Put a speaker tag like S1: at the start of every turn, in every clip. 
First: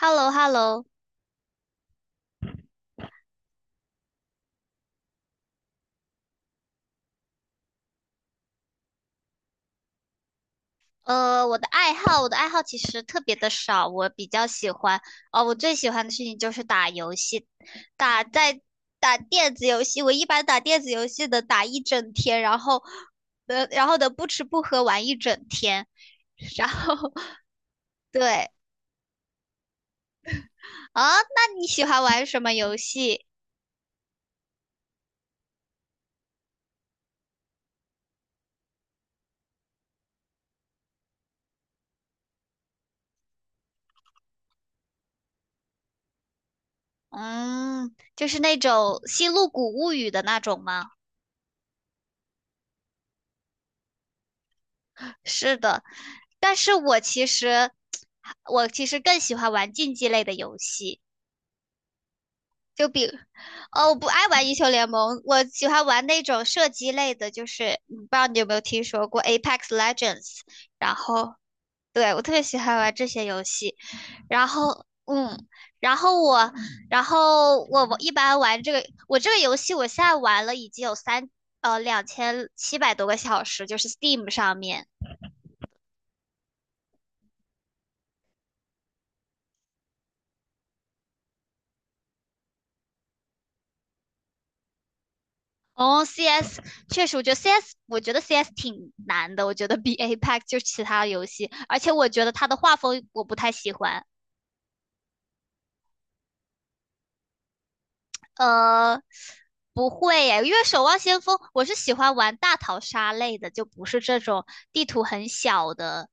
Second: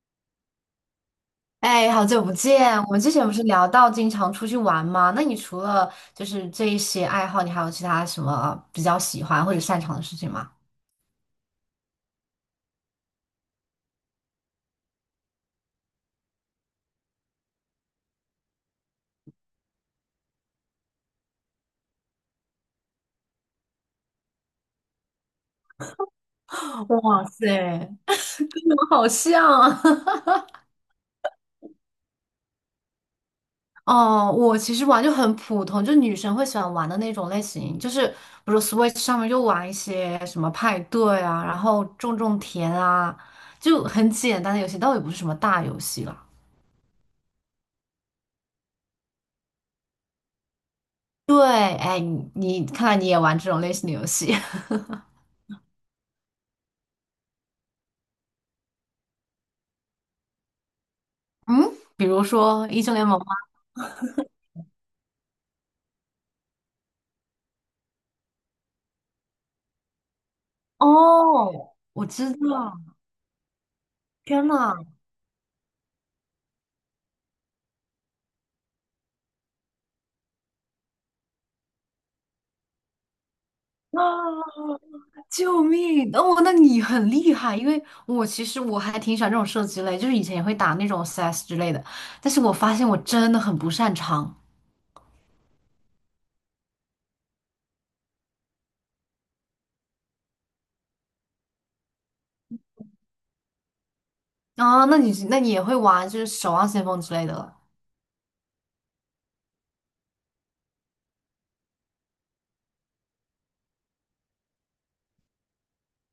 S1: h e l l o h e l l o。
S2: 哎，好久不见！我们之前不是聊到经常出去玩吗？那你除了这一些爱好，你还有其他什么比较喜欢或者擅长的事情吗？
S1: 我的爱好其实特别的少，我比较喜欢，哦，我最喜欢的事情就是打游戏，打在打电子游戏，我一般打电子游戏的打一整天，然后，然后的不吃不喝玩一整天，然后
S2: 哇塞，我
S1: 对。
S2: 们好像啊！
S1: 啊，那你喜欢玩什么游戏？
S2: 哦，我其实玩就很普通，就女生会喜欢玩的那种类型，就是比如 Switch 上面就玩一些什么派对啊，然后种种田啊，就很简单的游戏，倒也不是什么大游戏了。
S1: 嗯，就是那种《星露谷物语》的那种吗？
S2: 对，哎，你看来你也玩这种类型的游戏，
S1: 是的，但是我其实更喜欢玩竞技类的游戏。
S2: 嗯，比如说英
S1: 就
S2: 雄
S1: 比，
S2: 联盟。
S1: 哦，我不爱玩英雄联盟，我喜欢玩那种射击类的，就是不知道你有没有听说过 Apex Legends,然后，
S2: 哦，我
S1: 对，我
S2: 知
S1: 特别喜
S2: 道，
S1: 欢玩这些游戏。
S2: 天
S1: 然
S2: 呐，
S1: 后，嗯，然后我，然后我一般玩这个，我这个游戏我现在玩了已经有2700多个小时，就是 Steam 上
S2: 啊，
S1: 面。
S2: 救命！哦，那你很厉害，因为我其实还挺喜欢这种射击类，就是以前也会打那种 CS 之类的，但是我发现我真的很不擅长
S1: 哦，CS 确实，我觉得 CS 挺难的，我觉得比 Apex 就是其他游戏，而且我觉得它的画风我不太喜欢。
S2: 啊。那你也会玩就是守望先锋之类的了
S1: 呃，不会耶，因为《守望先锋》我是喜欢玩大逃杀类的，就不是这种地图很小的，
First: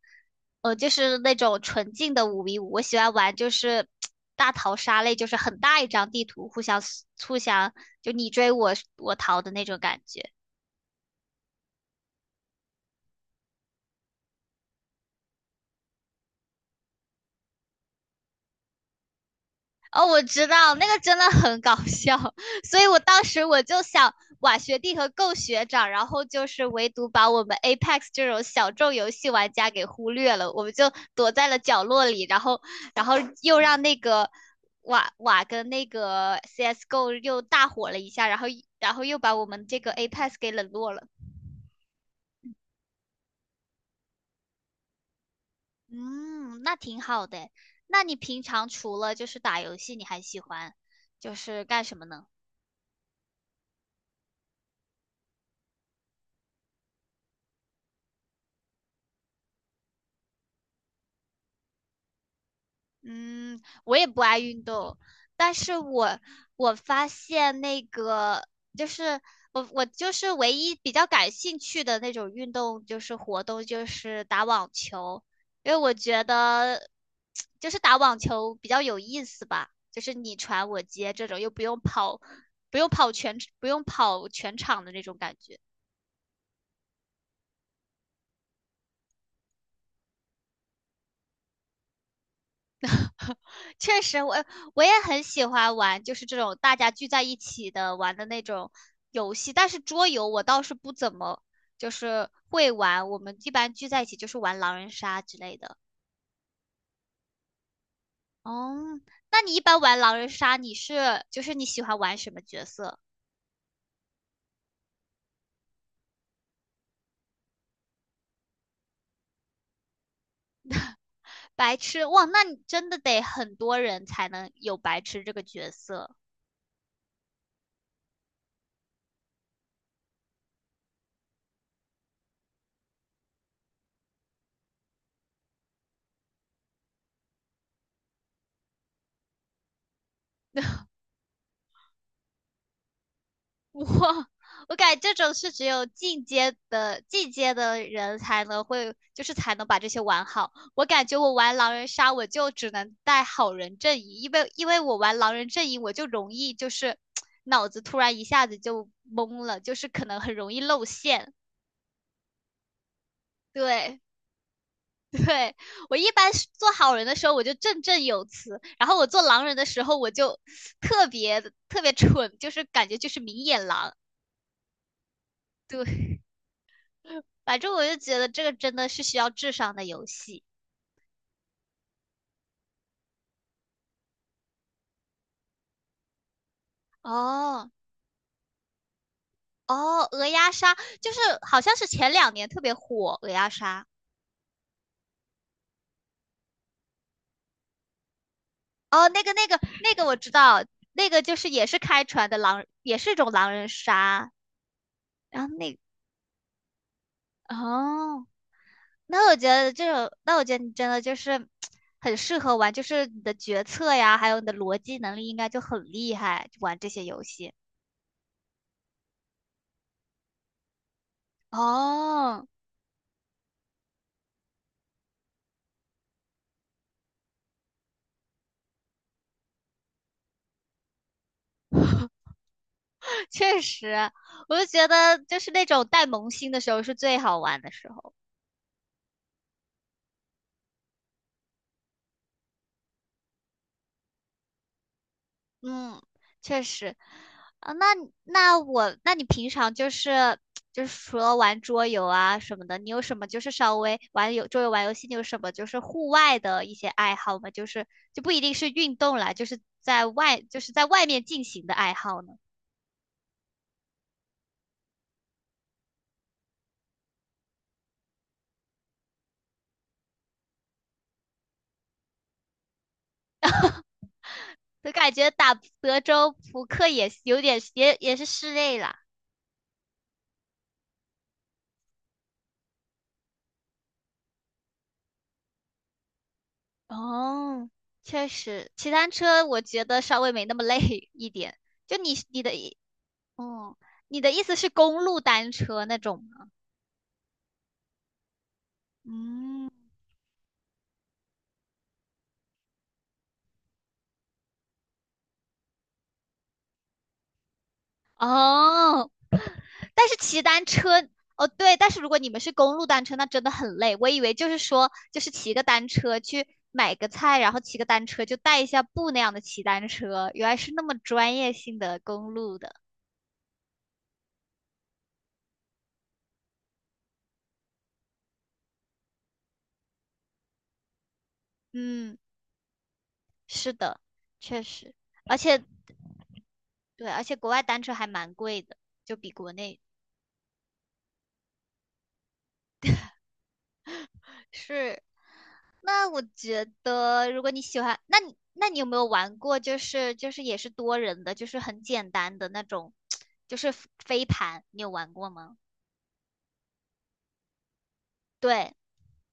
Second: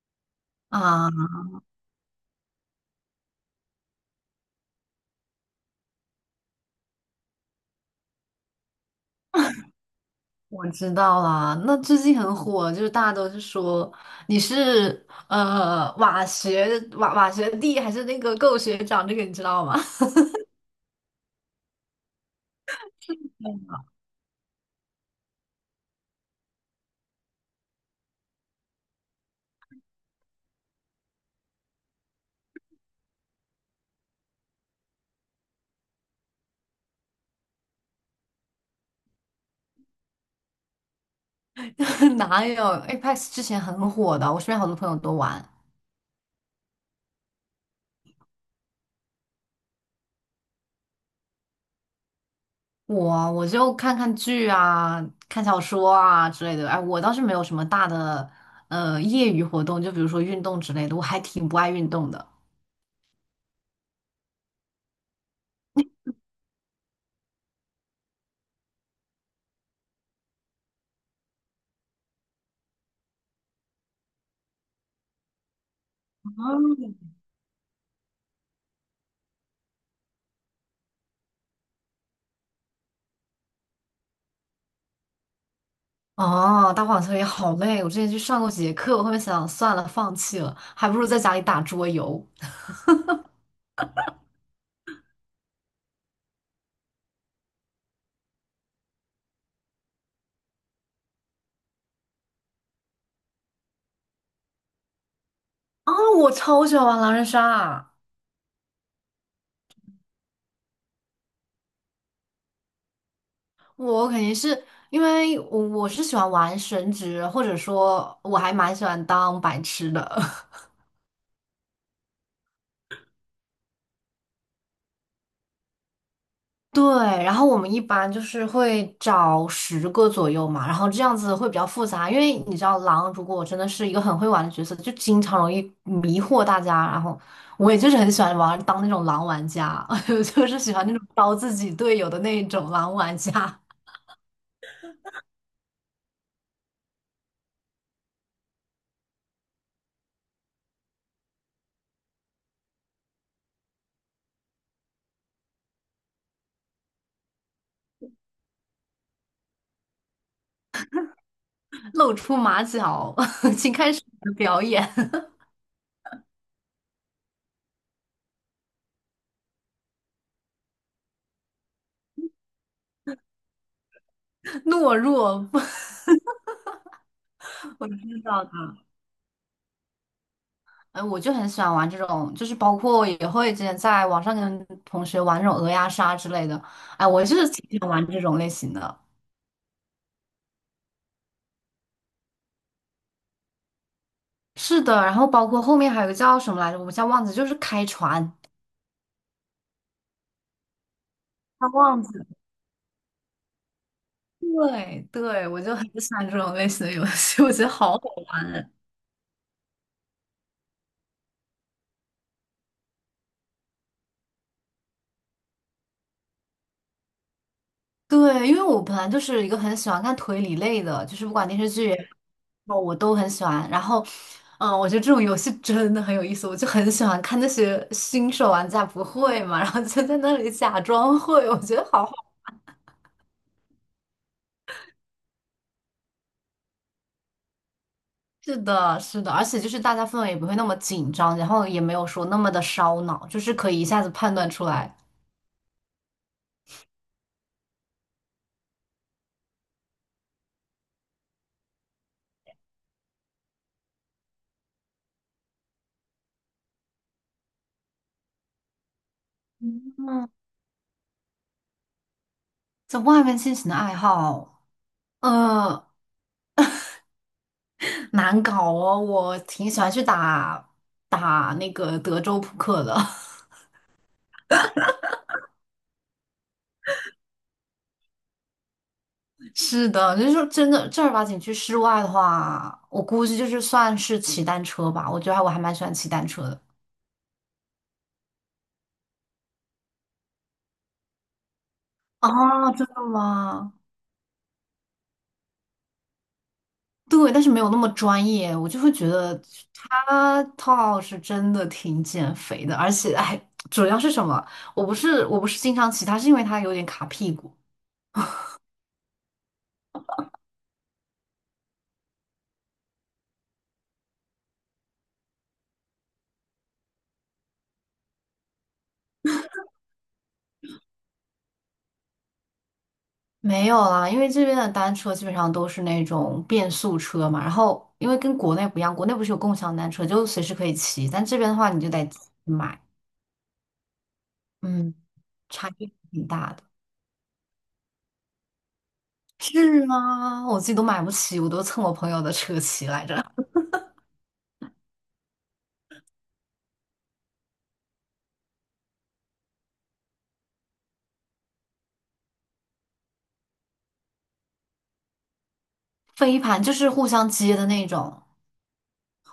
S1: 就
S2: 啊？
S1: 是那种纯净的5v5。我喜欢玩就是大逃杀类，就是很大一张地图，互相就你追我逃的那种感觉。
S2: 我知道啦，那最近很火，就是大家都是说你是瓦学学弟还是那个够学长，这个你知道吗？
S1: 哦，我知道那个真的很搞笑，所以我当时我就想，瓦学弟和 Go 学长，然后就是唯独把我们 Apex 这种小众游戏玩家给忽略了，我们就躲在了角落里，然后又让那个瓦瓦跟那个 CS:GO 又大火了一下，然后又把我们这个 Apex 给冷落了。
S2: 哪有， Apex 之前很火的，我身边好多朋友都玩。
S1: 嗯，那挺好的。那你平常除了就是打游戏，你还喜欢就是干什么呢？
S2: 我就看看剧啊，看小说啊之类的。哎，我倒是没有什么大的业余活动，就比如说运动之类的，我还挺不爱运动的。
S1: 嗯，我也不爱运动，但是我发现那个就是我就是唯一比较感兴趣的那种运动就是活动就是打网球，因为我觉得
S2: 哦
S1: 就是打网球比较有意思吧，就是你传我接这种又不用跑，不用跑全场的那种感觉。
S2: 哦，打网球也好累，我之前去上过几节课，我后面想想算了，放弃了，还不如在家里打桌游。
S1: 确实，我也很喜欢玩，就是这种大家聚在一起的玩的那种游戏。但是桌游我倒是不怎么就是会玩，我们一般聚在一起就是玩狼人杀之类的。
S2: 啊，我超喜欢玩狼人杀啊，
S1: 哦，那你一般玩狼人杀，你是就是你喜欢玩什么角色？
S2: 我肯定是因为我是喜欢玩神职，或者说我还蛮喜欢当白痴的。
S1: 白痴，哇，那你真的得很多人才能有白痴这个角色。
S2: 对，然后我们一般就是会找十个左右嘛，然后这样子会比较复杂，因为你知道狼如果真的是一个很会玩的角色，就经常容易迷惑大家。然后我也就是很喜欢玩当那种狼玩家，就是喜欢那种刀自己队友的那种狼玩家，
S1: 我我感觉这种是只有进阶的人才能会，就是才能把这些玩好。我感觉我玩狼人杀，我就只能带好人阵营，因为我玩狼人阵营，我就容易就是脑子突然一下子就懵了，就是可能很容易露馅。
S2: 露出马脚，请开
S1: 对，
S2: 始你的表演，
S1: 对，我一般是做好人的时候我就振振有词，然后我做狼人的时候我就特别特别蠢，就是感觉就是明眼狼。
S2: 懦弱，
S1: 对，反正我
S2: 我
S1: 就觉
S2: 知
S1: 得这
S2: 道。
S1: 个
S2: 的。
S1: 真的是需要智商的游戏。
S2: 哎，我就很喜欢玩这种，就是包括我也会之前在网上跟同学玩那种鹅鸭杀之类的。哎，我就是
S1: 哦
S2: 挺喜欢玩这种类型的。
S1: 哦，鹅鸭杀就是好像是前2年特别火，鹅鸭杀。
S2: 是的，然后包括后面还有个叫什么来着，我们叫忘记，就是开船，
S1: 哦，那个我知道，那个就是也
S2: 叫
S1: 是
S2: 忘
S1: 开
S2: 记。
S1: 船的狼，也是一种狼人杀。
S2: 对
S1: 然
S2: 对，
S1: 后
S2: 我就
S1: 那
S2: 很喜欢这种类型的游戏，我觉得好好
S1: 哦，
S2: 玩。
S1: 那我觉得你真的就是很适合玩，就是你的决策呀，还有你的逻辑能力应该就很厉害，玩这些游戏。
S2: 对，因为我本来就是一个很喜欢看推理类的，就是不管电视剧也
S1: 哦，
S2: 好我都很喜欢。然后，嗯，我觉得这种游戏真的很有意思，我就很喜欢看那些新手玩家不会嘛，然后就在那里假装会，我觉得好好。
S1: 确实，我就觉得就是那种带萌新的时候是最好玩的时候。
S2: 是的，是的，而且就是大家氛围也不会那么紧张，然后也没有说那么的烧脑，就是可以一下子判断出来。
S1: 嗯，确实。啊，那你平常就是除了玩桌游啊什么的，你有什么就是稍微桌游玩游戏，你有什么就是户外的一些爱好吗？就是就不一定是运动啦，就是在外面进行的爱好呢？
S2: 在外面进行的爱好，呃，难搞哦，我挺喜欢去打那个德州扑克的。
S1: 就感觉打德州扑克也有点也是室内啦。
S2: 是的，就是说真的正儿八经去室外的话，我估计就是算是骑单车吧。我觉得还我还蛮喜欢骑单车的。
S1: 哦，确实，骑单车我觉得稍微没那么累 一点。就你你的
S2: 啊，
S1: 意，
S2: 真的吗？
S1: 哦，你的意思是公路单车那种吗？
S2: 对，但是没有那么专业，我就会觉得
S1: 嗯，
S2: 他套是真的挺减肥的，而且还主要是什么？我不是经常骑它，是因为它有点卡屁股。
S1: 哦，但是骑单车，哦对，但是如果你们是公路单车，那真的很累。我以为就是说，就是骑个单车去买个菜，然后骑个单车就带一下步那样的骑单车，原来是那么专业性的公路的。
S2: 没有啦，因为这边的单车基本上都是那种变速车嘛，然后因为跟国内不一样，国内不是有共享单车，就随时可以骑，但这边的话你就得
S1: 嗯，
S2: 自己买。
S1: 是的，确实。
S2: 嗯。
S1: 而且
S2: 差距挺大的。
S1: 对，而且国外单车还蛮贵的，就比国内。
S2: 是吗？我自己都买不起，我都蹭我朋友的车骑来着。
S1: 是，那我觉得，如果你喜欢，那你有没有玩过，就是也是多人的，就是很简单的那种，就是飞盘，你有玩过吗？
S2: 飞盘就是互相接的那种，
S1: 对，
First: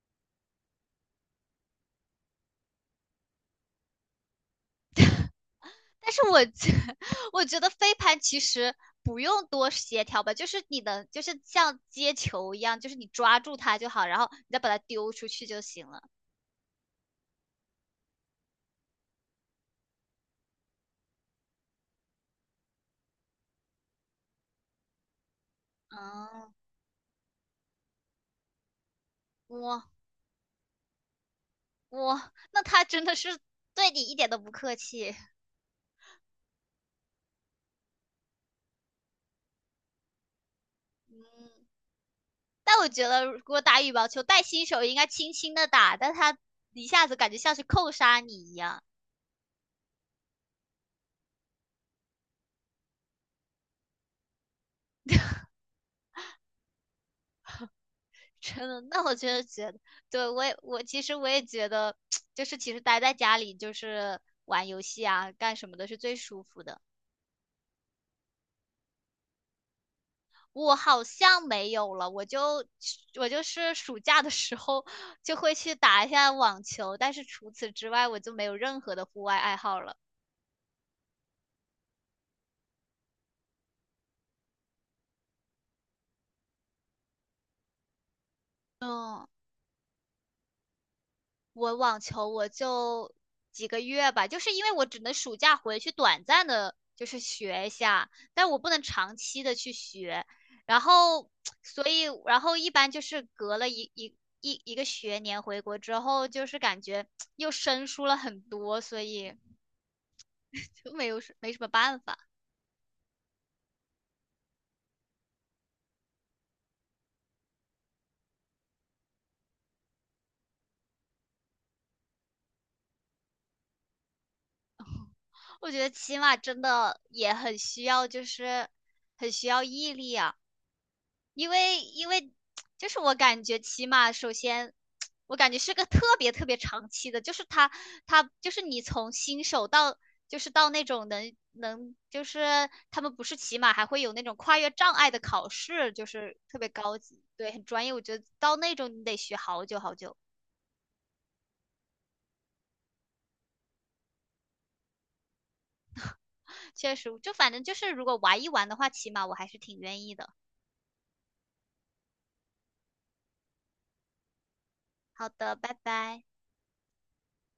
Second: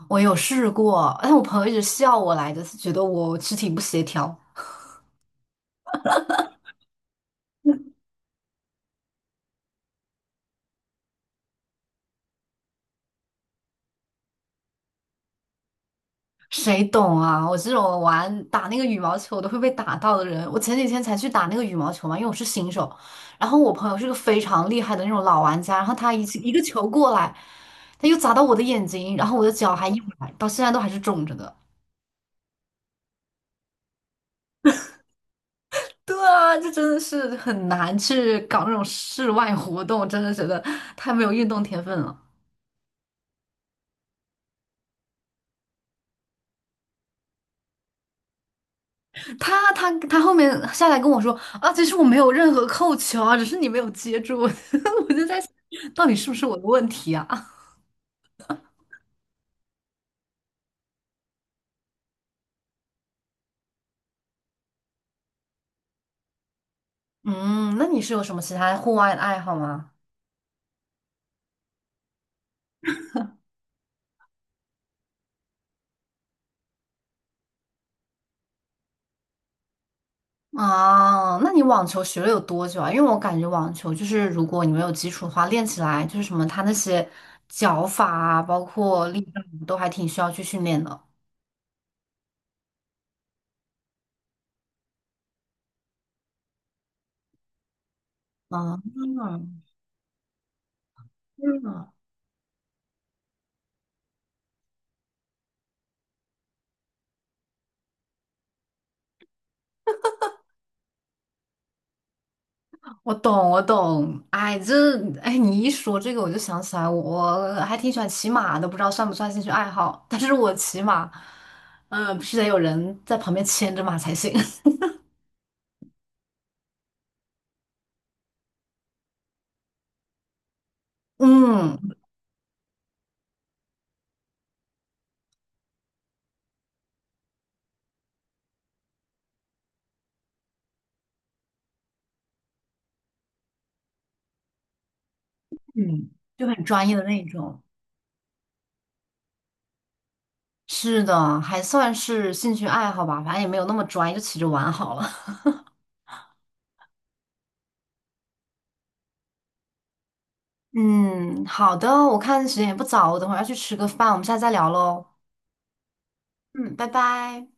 S2: 我有试过，但我朋友一直笑我来着，是觉得我肢体不协调。
S1: 但是我觉 我觉得飞盘其实不用多协调吧，就是你能就是像接球一样，就是你抓住它就好，然后你再把它丢出去就行了。
S2: 谁懂啊？我这种玩打那个羽毛球都会被打到的人，我前几天才去打那个羽毛球嘛，因为我是新手。然后我朋友是个非常厉害的那种老玩家，然后他一
S1: 嗯，
S2: 个球过来，他又砸到我的眼睛，然后我的脚
S1: 我
S2: 还一崴，到现在都还是肿着的。
S1: 我那他真的是对你一点都不客气。
S2: 对啊，这真的是很难去搞那种室外活动，真的觉得太
S1: 嗯，
S2: 没有运动天分了。
S1: 但我觉得，如果打羽毛球，带新手应该轻轻的打，但他一下子感觉像是扣杀你一样，
S2: 他后面下来跟我说啊，其实我没有任何扣球啊，只是你没有接住，我就在想，到底是不是我的问题啊？
S1: 真的。那我真的觉得，对我其实我也觉得，就是其实待在家里就是玩游戏啊，干什么的是最舒服的。
S2: 嗯，那你是有什么其他户外的爱好吗？
S1: 我好像没有了，我就是暑假的时候就会去打一下网球，但是除此之外我就没有任何的户外爱好了。
S2: 啊，那你网球学了有多久啊？因为我感觉网球就是如果你没有基础的话，练起来就是什么，它那些脚法啊，包括力
S1: 嗯。
S2: 量都还挺需要去训练的。
S1: 我网球我就几个月吧，就是因为我只能暑假回去短暂的，就是学一下，但我不
S2: 啊，
S1: 能长期的去学。然后，所
S2: 嗯。
S1: 以，然后一般就是隔了一个学年回国之后，就是感觉 又生疏了很多，所以 就没有什没什么办法。
S2: 我懂，我懂。哎，这哎，你一说这个，我就想起来，我还挺喜欢骑马的，不知道算不算兴趣爱好。但是我骑马，嗯、必须得有人在旁边牵着马才行。
S1: 我觉得骑马真的也很需要，就是很需要毅力啊。因为
S2: 嗯
S1: 因为就是我感觉起码首先，我感觉是个特别特别长期的，就是他就是你从新手到就是到那种能就是他们不是骑马还会有那种跨越障碍的考试，就
S2: 嗯，
S1: 是
S2: 就
S1: 特
S2: 很
S1: 别
S2: 专业
S1: 高
S2: 的
S1: 级，
S2: 那
S1: 对，
S2: 种。
S1: 很专业。我觉得到那种你得学好久好久，
S2: 是的，还算是兴趣爱好吧，反正也没有那么专业，就骑着玩好了。
S1: 确实，就反正就是如果玩一玩的话，骑马我还是挺愿意的。
S2: 嗯，好的，我看时间也不早，我等会儿要去吃个饭，我们下次再聊喽。
S1: 好的，拜拜。
S2: 嗯，拜拜。